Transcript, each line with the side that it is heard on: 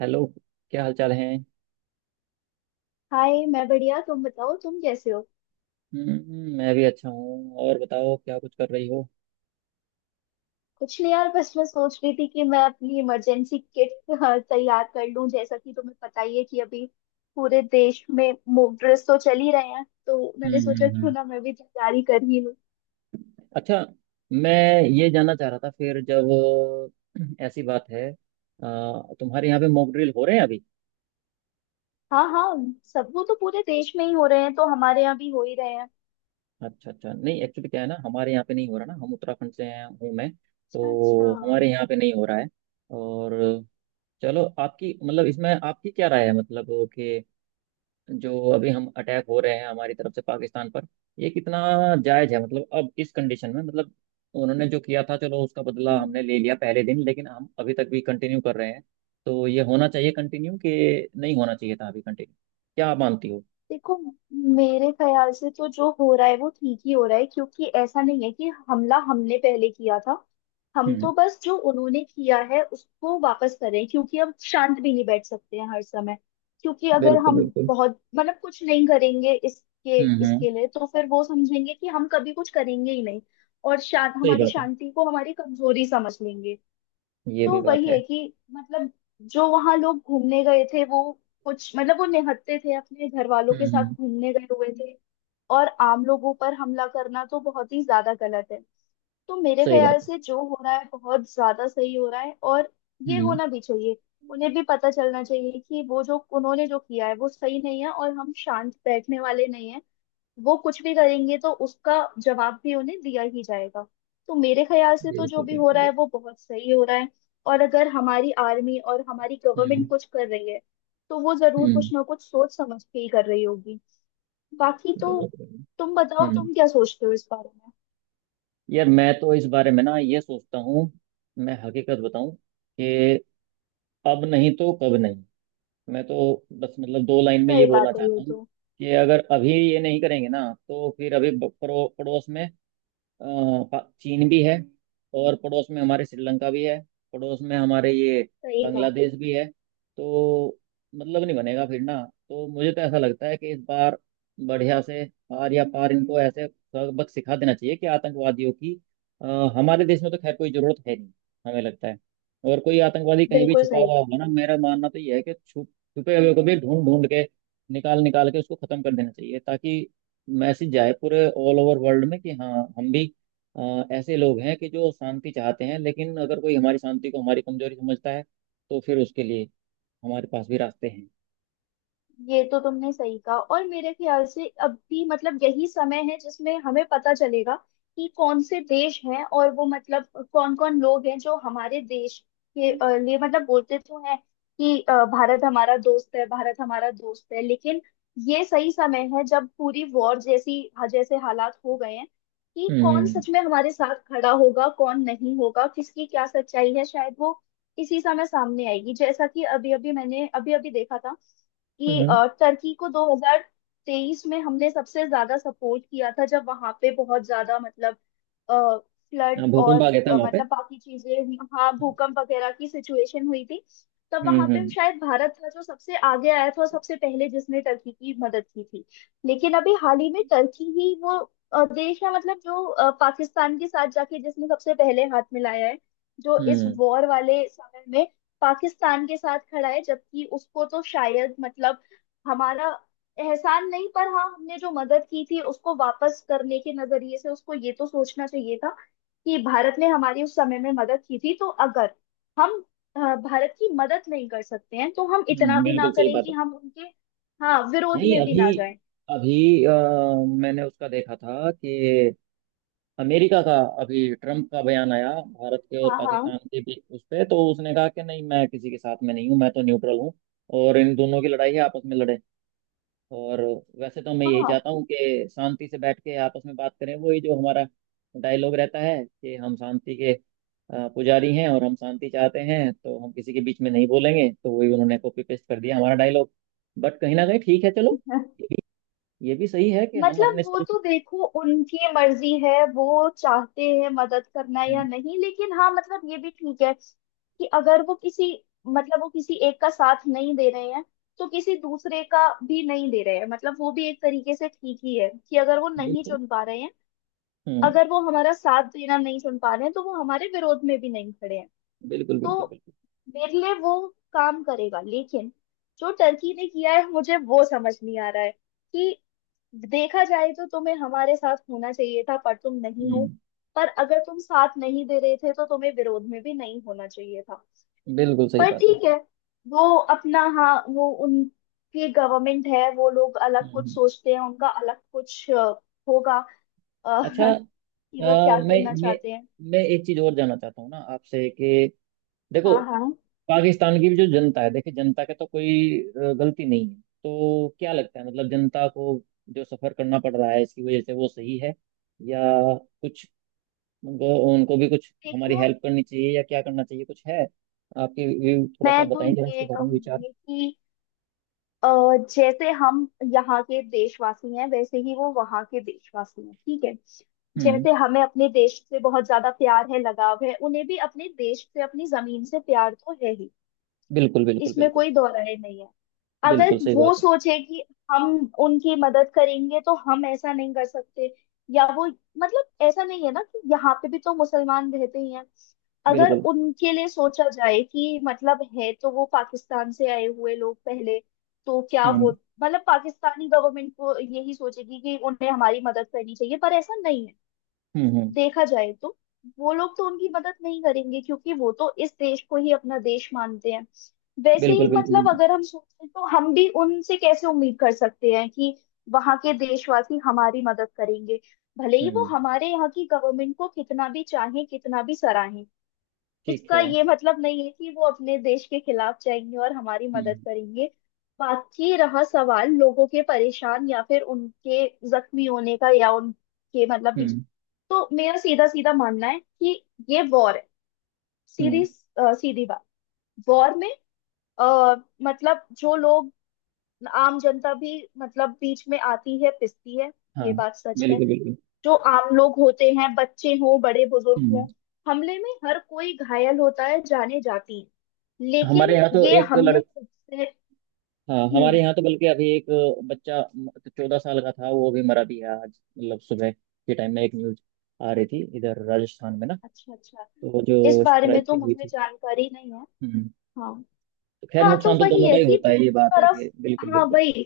right: Hello. क्या हाल चाल है।
left: हाय, मैं बढ़िया। तुम बताओ, तुम कैसे हो?
right: हम्म, मैं भी अच्छा हूँ। और बताओ क्या कुछ कर रही हो।
left: कुछ नहीं यार, बस मैं सोच रही थी कि मैं अपनी इमरजेंसी किट तैयार कर लूं। जैसा कि तुम्हें पता ही है कि अभी पूरे देश में मॉक ड्रिल्स तो चल ही रहे हैं, तो
right: हम्म
left: मैंने सोचा
right: हम्म
left: क्यों
right: हम्म।
left: ना मैं भी तैयारी कर ही लूं।
right: अच्छा, मैं ये जानना चाह रहा था, फिर जब ऐसी बात है तुम्हारे यहाँ पे मॉक ड्रिल हो रहे हैं अभी।
left: हाँ, हाँ, सब... वो तो पूरे देश में ही हो रहे हैं तो हमारे यहाँ भी हो ही रहे हैं।
right: अच्छा अच्छा, नहीं एक्चुअली क्या है ना, हमारे यहाँ पे नहीं हो रहा ना, हम उत्तराखंड से हैं हूँ मैं,
left: अच्छा, अच्छा।
right: तो हमारे यहाँ पे नहीं हो रहा है। और चलो, आपकी मतलब इसमें आपकी क्या राय है, मतलब कि जो अभी हम अटैक हो रहे हैं हमारी तरफ से पाकिस्तान पर, ये कितना जायज है, मतलब अब इस कंडीशन में मतलब उन्होंने जो किया था चलो उसका बदला
left: हम्म
right: हमने ले लिया पहले दिन, लेकिन हम अभी तक भी कंटिन्यू कर रहे हैं। तो ये होना चाहिए कंटिन्यू कि नहीं होना चाहिए था अभी कंटिन्यू, क्या आप मानती हो।
left: देखो, मेरे ख्याल से तो जो हो रहा है वो ठीक ही हो रहा है, क्योंकि ऐसा नहीं है कि हमला हमने पहले किया था। हम
right: हम्म,
left: तो बस जो उन्होंने किया है उसको वापस करें, क्योंकि हम शांत भी नहीं बैठ सकते हैं हर समय। क्योंकि अगर
right: बिल्कुल
left: हम
right: बिल्कुल।
left: बहुत, मतलब, कुछ नहीं करेंगे इसके
right: हम्म हम्म,
left: इसके लिए तो फिर वो समझेंगे कि हम कभी कुछ करेंगे ही नहीं। और शांत,
right: सही
left: हमारी
right: बात है,
left: शांति को हमारी कमजोरी समझ लेंगे।
right: ये भी
left: तो
right: बात
left: वही
right: है।
left: है कि, मतलब, जो वहां लोग घूमने गए थे वो कुछ, मतलब, वो निहत्थे थे, अपने घर वालों के साथ
right: हम्म।
left: घूमने गए हुए थे। और आम लोगों पर हमला करना तो बहुत ही ज्यादा गलत है। तो मेरे
right: सही
left: ख्याल
right: बात है।
left: से जो हो रहा है बहुत ज्यादा सही हो रहा है, और ये
right: हम्म,
left: होना भी चाहिए। उन्हें भी पता चलना चाहिए कि वो जो उन्होंने जो किया है वो सही नहीं है, और हम शांत बैठने वाले नहीं हैं। वो कुछ भी करेंगे तो उसका जवाब भी उन्हें दिया ही जाएगा। तो मेरे ख्याल से तो जो
right: बिल्कुल
left: भी हो
right: बिल्कुल
left: रहा
right: बिल्कुल।
left: है वो बहुत सही हो रहा है। और अगर हमारी आर्मी और हमारी गवर्नमेंट
right: हम्म
left: कुछ कर रही है, तो वो जरूर
right: हम्म।
left: कुछ ना कुछ सोच समझ के ही कर रही होगी। बाकी तो...
right: बहुत बढ़िया।
left: तुम बताओ,
right: हम्म,
left: तुम क्या सोचते हो इस बारे में?
right: यार मैं तो इस बारे में ना ये सोचता हूँ, मैं हकीकत बताऊं कि अब नहीं तो कब नहीं। मैं तो बस मतलब दो लाइन में ये
left: सही
right: बोलना
left: बात है
right: चाहता
left: ये
right: हूँ
left: तो।
right: कि अगर अभी ये नहीं करेंगे ना, तो फिर अभी पड़ो, पड़ोस में अ, चीन भी है, और पड़ोस में हमारे श्रीलंका भी है, पड़ोस में हमारे ये
left: सही कहा।
right: बांग्लादेश भी है। तो मतलब नहीं बनेगा फिर ना। तो मुझे तो ऐसा लगता है कि इस बार बढ़िया से आर या पार इनको ऐसे सबक सिखा देना चाहिए कि आतंकवादियों की अ, हमारे देश में तो खैर कोई जरूरत है नहीं, हमें लगता है। और कोई आतंकवादी कहीं भी
left: बिल्कुल
right: छुपा
left: सही।
right: हुआ होगा ना, मेरा मानना तो यह है कि छुपे हुए को भी ढूंढ ढूंढ के निकाल निकाल के उसको खत्म कर देना चाहिए, ताकि मैसेज जाए पूरे ऑल ओवर वर्ल्ड में कि हाँ हम भी ऐसे लोग हैं कि जो शांति चाहते हैं, लेकिन अगर कोई हमारी शांति को हमारी कमजोरी समझता है तो फिर उसके लिए हमारे पास भी रास्ते हैं।
left: ये तो तुमने सही कहा, और मेरे ख्याल से अब भी, मतलब, यही समय है जिसमें हमें पता चलेगा कि कौन से देश हैं, और वो, मतलब, कौन कौन लोग हैं जो हमारे देश के लिए, मतलब, बोलते तो हैं कि, भारत हमारा दोस्त है, भारत हमारा दोस्त है, लेकिन ये सही समय है जब पूरी वॉर जैसी, हाँ, जैसे हालात हो गए हैं कि कौन
right: हम्म
left: सच में हमारे साथ खड़ा होगा, कौन नहीं होगा, किसकी क्या सच्चाई है शायद वो इसी समय सामने आएगी। जैसा कि अभी अभी मैंने अभी अभी देखा था कि
right: हम्म।
left: टर्की को 2023 में हमने सबसे ज्यादा सपोर्ट किया था, जब वहां पे बहुत ज्यादा, मतलब, फ्लड
right: हाँ, भूकंप
left: और
right: आ गया था वहां पे।
left: मतलब बाकी चीजें हुई, हाँ, भूकंप वगैरह की सिचुएशन हुई थी। तब
right: हम्म
left: वहां पे
right: हम्म
left: शायद भारत था जो सबसे आगे आया था और सबसे पहले जिसने टर्की की मदद की थी। लेकिन अभी हाल ही में टर्की ही वो देश है, मतलब जो पाकिस्तान के साथ जाके जिसने सबसे पहले हाथ मिलाया है। जो इस
right: हम्म।
left: वॉर वाले समय पाकिस्तान के साथ खड़ा है, जबकि उसको तो शायद, मतलब, हमारा एहसान नहीं, पर हाँ, हमने जो मदद की थी उसको वापस करने के नजरिए से उसको ये तो सोचना चाहिए था कि भारत ने हमारी उस समय में मदद की थी, तो अगर हम भारत की मदद नहीं कर सकते हैं तो हम इतना भी ना
right: बिल्कुल सही
left: करें
right: बात
left: कि
right: है।
left: हम उनके, हाँ, विरोध
right: नहीं
left: में भी
right: अभी,
left: ना जाएं।
right: अभी मैंने उसका देखा था कि अमेरिका का अभी ट्रम्प का बयान आया भारत के और
left: हाँ, हाँ,
right: पाकिस्तान के बीच, उस पे तो उसने कहा कि नहीं मैं किसी के साथ में नहीं हूँ, मैं तो न्यूट्रल हूँ, और इन दोनों की लड़ाई है आपस में लड़े। और वैसे तो मैं यही
left: हाँ।
right: चाहता हूँ कि शांति से बैठ के आपस में बात करें, वही जो हमारा डायलॉग रहता है कि हम शांति के पुजारी हैं और हम शांति चाहते हैं, तो हम किसी के बीच में नहीं बोलेंगे, तो वही उन्होंने कॉपी पेस्ट कर दिया हमारा डायलॉग। बट कहीं ना कहीं ठीक है चलो, ये भी, ये भी सही है कि हम
left: मतलब
right: अपने
left: वो
right: सेल्फ।
left: तो देखो, उनकी मर्जी है, वो चाहते हैं मदद करना या
right: हम्म,
left: नहीं, लेकिन हाँ, मतलब ये भी ठीक है कि अगर वो किसी, मतलब वो किसी एक का साथ नहीं दे रहे हैं तो किसी दूसरे का भी नहीं दे रहे हैं, मतलब वो भी एक तरीके से ठीक ही है कि अगर वो नहीं
right: बिल्कुल।
left: चुन पा रहे हैं,
right: हम्म,
left: अगर वो हमारा साथ देना नहीं चुन पा रहे हैं तो वो हमारे विरोध में भी नहीं खड़े हैं।
right: बिल्कुल
left: तो
right: बिल्कुल बिल्कुल।
left: मेरे लिए वो काम करेगा, लेकिन जो टर्की ने किया है मुझे वो समझ नहीं आ रहा है। देखा जाए तो तुम्हें हमारे साथ होना चाहिए था पर तुम नहीं हो।
right: हम्म,
left: पर अगर तुम साथ नहीं दे रहे थे तो तुम्हें विरोध में भी नहीं होना चाहिए था।
right: बिल्कुल सही
left: पर
right: बात है।
left: ठीक है, वो अपना, हाँ, वो उनकी गवर्नमेंट है, वो लोग
right: हम्म
left: अलग कुछ
right: हम्म।
left: सोचते हैं, उनका अलग कुछ होगा, अ,
right: अच्छा,
left: कि वो क्या
right: मैं
left: करना
right: मैं
left: चाहते हैं।
right: मैं एक चीज और जानना चाहता हूँ ना आपसे कि देखो,
left: हाँ, हाँ।
right: पाकिस्तान की भी जो जनता है, देखिए जनता के तो कोई गलती नहीं है। तो क्या लगता है, मतलब जनता को जो सफर करना पड़ रहा है इसकी वजह से, वो सही है या कुछ उनको, उनको भी कुछ हमारी
left: देखो,
right: हेल्प करनी चाहिए या क्या करना चाहिए, कुछ है आपके व्यू थोड़ा सा
left: मैं तो
right: बताइए जरा इसके
left: ये
right: बारे में विचार।
left: कहूंगी कि अ, जैसे हम यहाँ के देशवासी हैं वैसे ही वो वहाँ के देशवासी हैं, ठीक है।
right: हम्म,
left: जैसे हमें अपने देश से बहुत ज्यादा प्यार है, लगाव है, उन्हें भी अपने देश से अपनी जमीन से प्यार तो है ही।
right: बिल्कुल बिल्कुल
left: इसमें
right: बिल्कुल।
left: कोई दो राय नहीं है। अगर
right: बिल्कुल सही
left: वो
right: बात है।
left: सोचे कि हम उनकी मदद करेंगे तो हम ऐसा नहीं कर सकते, या वो, मतलब, ऐसा नहीं है ना कि यहाँ पे भी तो मुसलमान रहते ही हैं। अगर
right: बिल्कुल।
left: उनके लिए सोचा जाए कि, मतलब, है तो वो पाकिस्तान से आए हुए लोग पहले, तो क्या वो,
right: हम्म
left: मतलब, पाकिस्तानी गवर्नमेंट को यही सोचेगी कि उन्हें हमारी मदद करनी चाहिए, पर ऐसा नहीं है।
right: हम्म।
left: देखा जाए तो वो लोग तो उनकी मदद नहीं करेंगे, क्योंकि वो तो इस देश को ही अपना देश मानते हैं। वैसे
right: बिल्कुल
left: ही,
right: बिल्कुल
left: मतलब,
right: बिल्कुल।
left: अगर हम सोचें तो हम भी उनसे कैसे उम्मीद कर सकते हैं कि वहां के देशवासी हमारी मदद करेंगे। भले ही वो
right: हम्म,
left: हमारे यहाँ की गवर्नमेंट को कितना भी चाहें, कितना भी सराहें,
right: ठीक
left: इसका
right: है।
left: ये मतलब नहीं है कि वो अपने देश के खिलाफ जाएंगे और हमारी मदद
right: हम्म
left: करेंगे। बाकी रहा सवाल लोगों के परेशान या फिर उनके जख्मी होने का, या उनके, मतलब, बीच...
right: हम्म
left: तो मेरा सीधा सीधा मानना है कि ये वॉर है। सीधी
right: हम्म।
left: सीधी बात। वॉर में, आ, मतलब जो लोग, आम जनता भी, मतलब, बीच में आती है, पिसती है।
right: हाँ,
left: ये बात सच है।
right: बिल्कुल बिल्कुल।
left: जो आम लोग होते हैं, बच्चे हों, बड़े बुजुर्ग
right: हम्म,
left: हों, हमले में हर कोई घायल होता है, जाने जाती।
right: हमारे
left: लेकिन
right: यहाँ तो
left: ये
right: एक लड़
left: हमने खुद से...
right: हाँ, हमारे
left: हम्म।
right: यहाँ तो बल्कि अभी एक बच्चा 14 साल का था, वो भी मरा भी है आज। मतलब सुबह के टाइम में एक न्यूज आ रही थी इधर राजस्थान में ना,
left: अच्छा, अच्छा।
right: तो
left: इस
right: जो
left: बारे में तो
right: स्ट्राइकिंग हुई
left: मुझे
right: थी।
left: जानकारी नहीं है।
right: हम्म,
left: हाँ,
right: तो खैर
left: हाँ। तो
right: नुकसान तो
left: वही
right: दोनों का
left: है
right: ही
left: कि
right: होता है,
left: दोनों
right: ये बात है
left: तरफ,
right: कि बिल्कुल
left: हाँ
right: बिल्कुल,
left: वही,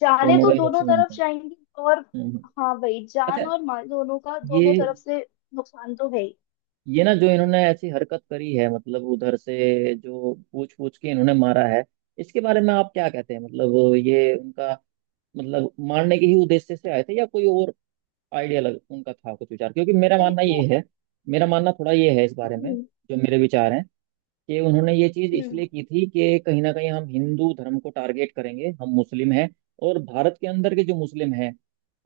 left: जाने
right: दोनों
left: तो
right: का ही
left: दोनों
right: नुकसान
left: तरफ
right: होता है।
left: जाएंगी। और
right: हम्म हम्म।
left: हाँ वही,
right: अच्छा,
left: जान और माल दोनों का दोनों
right: ये
left: तरफ से नुकसान तो है ही।
right: ये ना जो इन्होंने ऐसी हरकत करी है, मतलब उधर से जो पूछ पूछ के इन्होंने मारा है, इसके बारे में आप क्या कहते हैं, मतलब ये उनका मतलब मारने के ही उद्देश्य से आए थे या कोई और आइडिया लग उनका था कुछ विचार, क्योंकि मेरा मानना ये
left: देखो,
right: है, मेरा मानना थोड़ा ये है इस बारे में,
left: हम्म,
right: जो मेरे विचार हैं कि उन्होंने ये चीज़
left: हम्म,
right: इसलिए की थी कि कहीं ना कहीं हम हिंदू धर्म को टारगेट करेंगे, हम मुस्लिम हैं, और भारत के अंदर के जो मुस्लिम हैं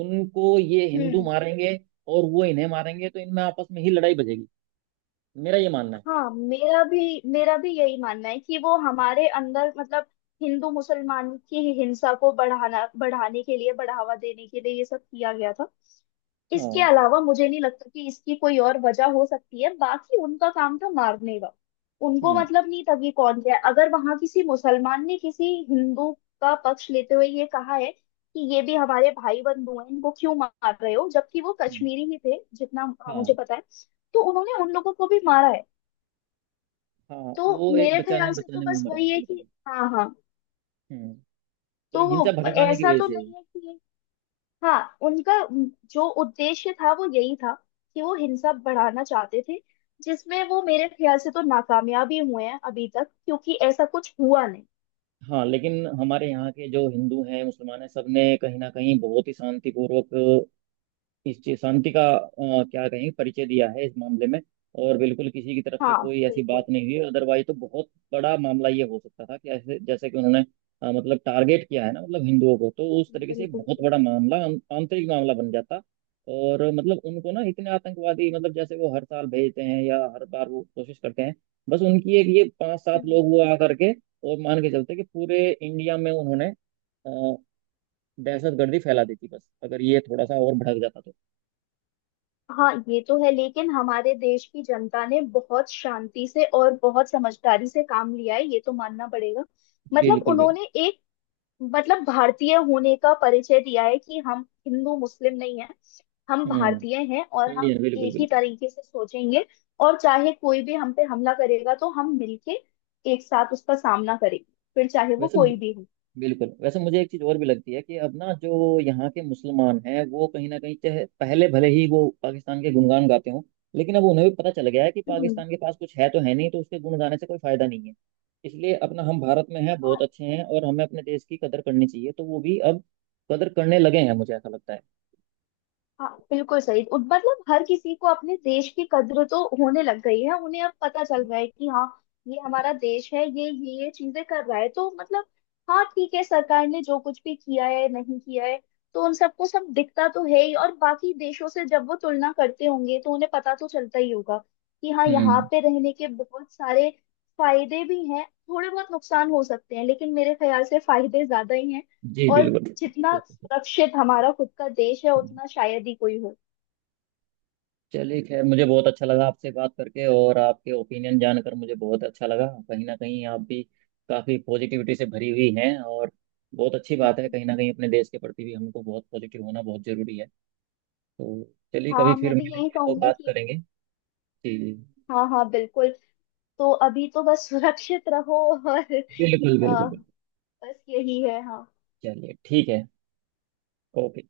right: उनको ये हिंदू
left: हम्म,
right: मारेंगे, और वो इन्हें मारेंगे, तो इनमें आपस में ही लड़ाई बजेगी। मेरा ये मानना है।
left: हाँ, मेरा भी यही मानना है कि वो हमारे अंदर, मतलब, हिंदू मुसलमान की हिंसा को बढ़ाना, बढ़ाने के लिए, बढ़ावा देने के लिए ये सब किया गया था। इसके
right: हाँ।
left: अलावा मुझे नहीं लगता कि इसकी कोई और वजह हो सकती है, बाकी उनका काम था मारने का। उनको
right: हम्म
left: मतलब नहीं था कि कौन क्या है। अगर वहां किसी मुसलमान ने किसी हिंदू का पक्ष लेते हुए ये कहा है कि ये भी हमारे भाई बंधु हैं, इनको क्यों मार रहे हो, जबकि वो
right: हम्म,
left: कश्मीरी ही थे, जितना मुझे
right: हाँ
left: पता है, तो उन्होंने उन लोगों को भी मारा है।
right: हाँ,
left: तो
right: वो एक
left: मेरे
right: बचाने
left: ख्याल से तो
right: बचाने में
left: बस
right: मरा है,
left: वही है
right: बिल्कुल
left: कि,
right: बिल्कुल।
left: हाँ, हाँ।
right: हम्म, तो
left: तो
right: हिंसा
left: वो
right: भड़काने की
left: ऐसा
right: वजह
left: तो
right: से।
left: नहीं है कि... हाँ, उनका जो उद्देश्य था वो यही था कि वो हिंसा बढ़ाना चाहते थे, जिसमें वो मेरे ख्याल से तो नाकामयाब ही हुए हैं अभी तक, क्योंकि ऐसा कुछ हुआ नहीं।
right: हाँ, लेकिन हमारे यहाँ के जो हिंदू हैं मुसलमान हैं सबने कहीं ना कहीं बहुत ही शांतिपूर्वक इस चीज शांति का क्या कहेंगे परिचय दिया है इस मामले में, और बिल्कुल किसी की तरफ से
left: हाँ,
right: कोई ऐसी बात
left: बिल्कुल,
right: नहीं हुई। अदरवाइज तो बहुत बड़ा मामला ये हो सकता था कि ऐसे जैसे कि उन्होंने मतलब टारगेट किया है ना, मतलब हिंदुओं को, तो उस तरीके से
left: बिल्कुल,
right: बहुत बड़ा
left: बिल्कुल।
right: मामला आंतरिक मामला बन जाता। और मतलब उनको ना इतने आतंकवादी मतलब जैसे वो हर साल भेजते हैं या हर बार वो कोशिश करते हैं, बस उनकी एक ये पांच सात
left: हम्म।
right: लोग हुआ आ करके और मान के चलते कि पूरे इंडिया में उन्होंने अ, दहशत गर्दी फैला दी थी, बस अगर ये थोड़ा सा और भड़क जाता तो।
left: हाँ, ये तो है, लेकिन हमारे देश की जनता ने बहुत शांति से और बहुत समझदारी से काम लिया है, ये तो मानना पड़ेगा। मतलब
right: बिल्कुल बिल्कुल।
left: उन्होंने एक, मतलब, भारतीय होने का परिचय दिया है कि हम हिंदू मुस्लिम नहीं है, हम
right: हम्म,
left: भारतीय हैं और हम
right: इंडियन, बिल्कुल
left: एक ही
right: बिल्कुल।
left: तरीके से सोचेंगे। और चाहे कोई भी हम पे हमला करेगा तो हम मिलके एक साथ उसका सामना करेंगे, फिर चाहे वो
right: वैसे मु-
left: कोई भी हो।
right: बिल्कुल, वैसे मुझे एक चीज और भी लगती है कि अब ना जो यहाँ के मुसलमान हैं वो कहीं ना कहीं, चाहे पहले भले ही वो पाकिस्तान के गुणगान गाते हों, लेकिन अब उन्हें भी पता चल गया है कि
left: हम्म।
right: पाकिस्तान के पास कुछ है तो है नहीं, तो उसके गुण गाने से कोई फायदा नहीं है। इसलिए अपना हम भारत में हैं, बहुत अच्छे हैं, और हमें अपने देश की कदर करनी चाहिए, तो वो भी अब कदर करने लगे हैं, मुझे ऐसा लगता है।
left: हाँ, बिल्कुल सही। मतलब हर किसी को अपने देश की कद्र तो होने लग गई है, उन्हें अब पता चल रहा है कि हाँ, ये हमारा देश है, ये चीजें कर रहा है, तो मतलब, हाँ ठीक है, सरकार ने जो कुछ भी किया है नहीं किया है, तो उन सबको सब दिखता तो है ही, और बाकी देशों से जब वो तुलना करते होंगे तो उन्हें पता तो चलता ही होगा कि हाँ, यहाँ
right: हम्म।
left: पे रहने के बहुत सारे फायदे भी हैं। थोड़े बहुत नुकसान हो सकते हैं, लेकिन मेरे ख्याल से फायदे ज्यादा ही हैं।
right: जी
left: और
right: बिल्कुल बिल्कुल
left: जितना
right: बिल्कुल।
left: सुरक्षित हमारा खुद का देश है, उतना शायद ही कोई हो।
right: चलिए, खैर मुझे बहुत अच्छा लगा आपसे बात करके, और आपके ओपिनियन जानकर मुझे बहुत अच्छा लगा। कहीं ना कहीं आप भी काफ़ी पॉजिटिविटी से भरी हुई हैं, और बहुत अच्छी बात है कहीं ना कहीं अपने देश के प्रति भी हमको बहुत पॉजिटिव होना बहुत ज़रूरी है। तो चलिए, कभी
left: हाँ,
right: फिर
left: मैं भी यही
right: मिलेंगे तो
left: कहूंगी
right: बात
left: कि...
right: करेंगे। जी,
left: हाँ, हाँ, बिल्कुल। तो अभी तो बस सुरक्षित रहो, और
right: बिल्कुल
left: अ,
right: बिल्कुल बिल्कुल।
left: बस यही है, हाँ।
right: चलिए ठीक है, ओके।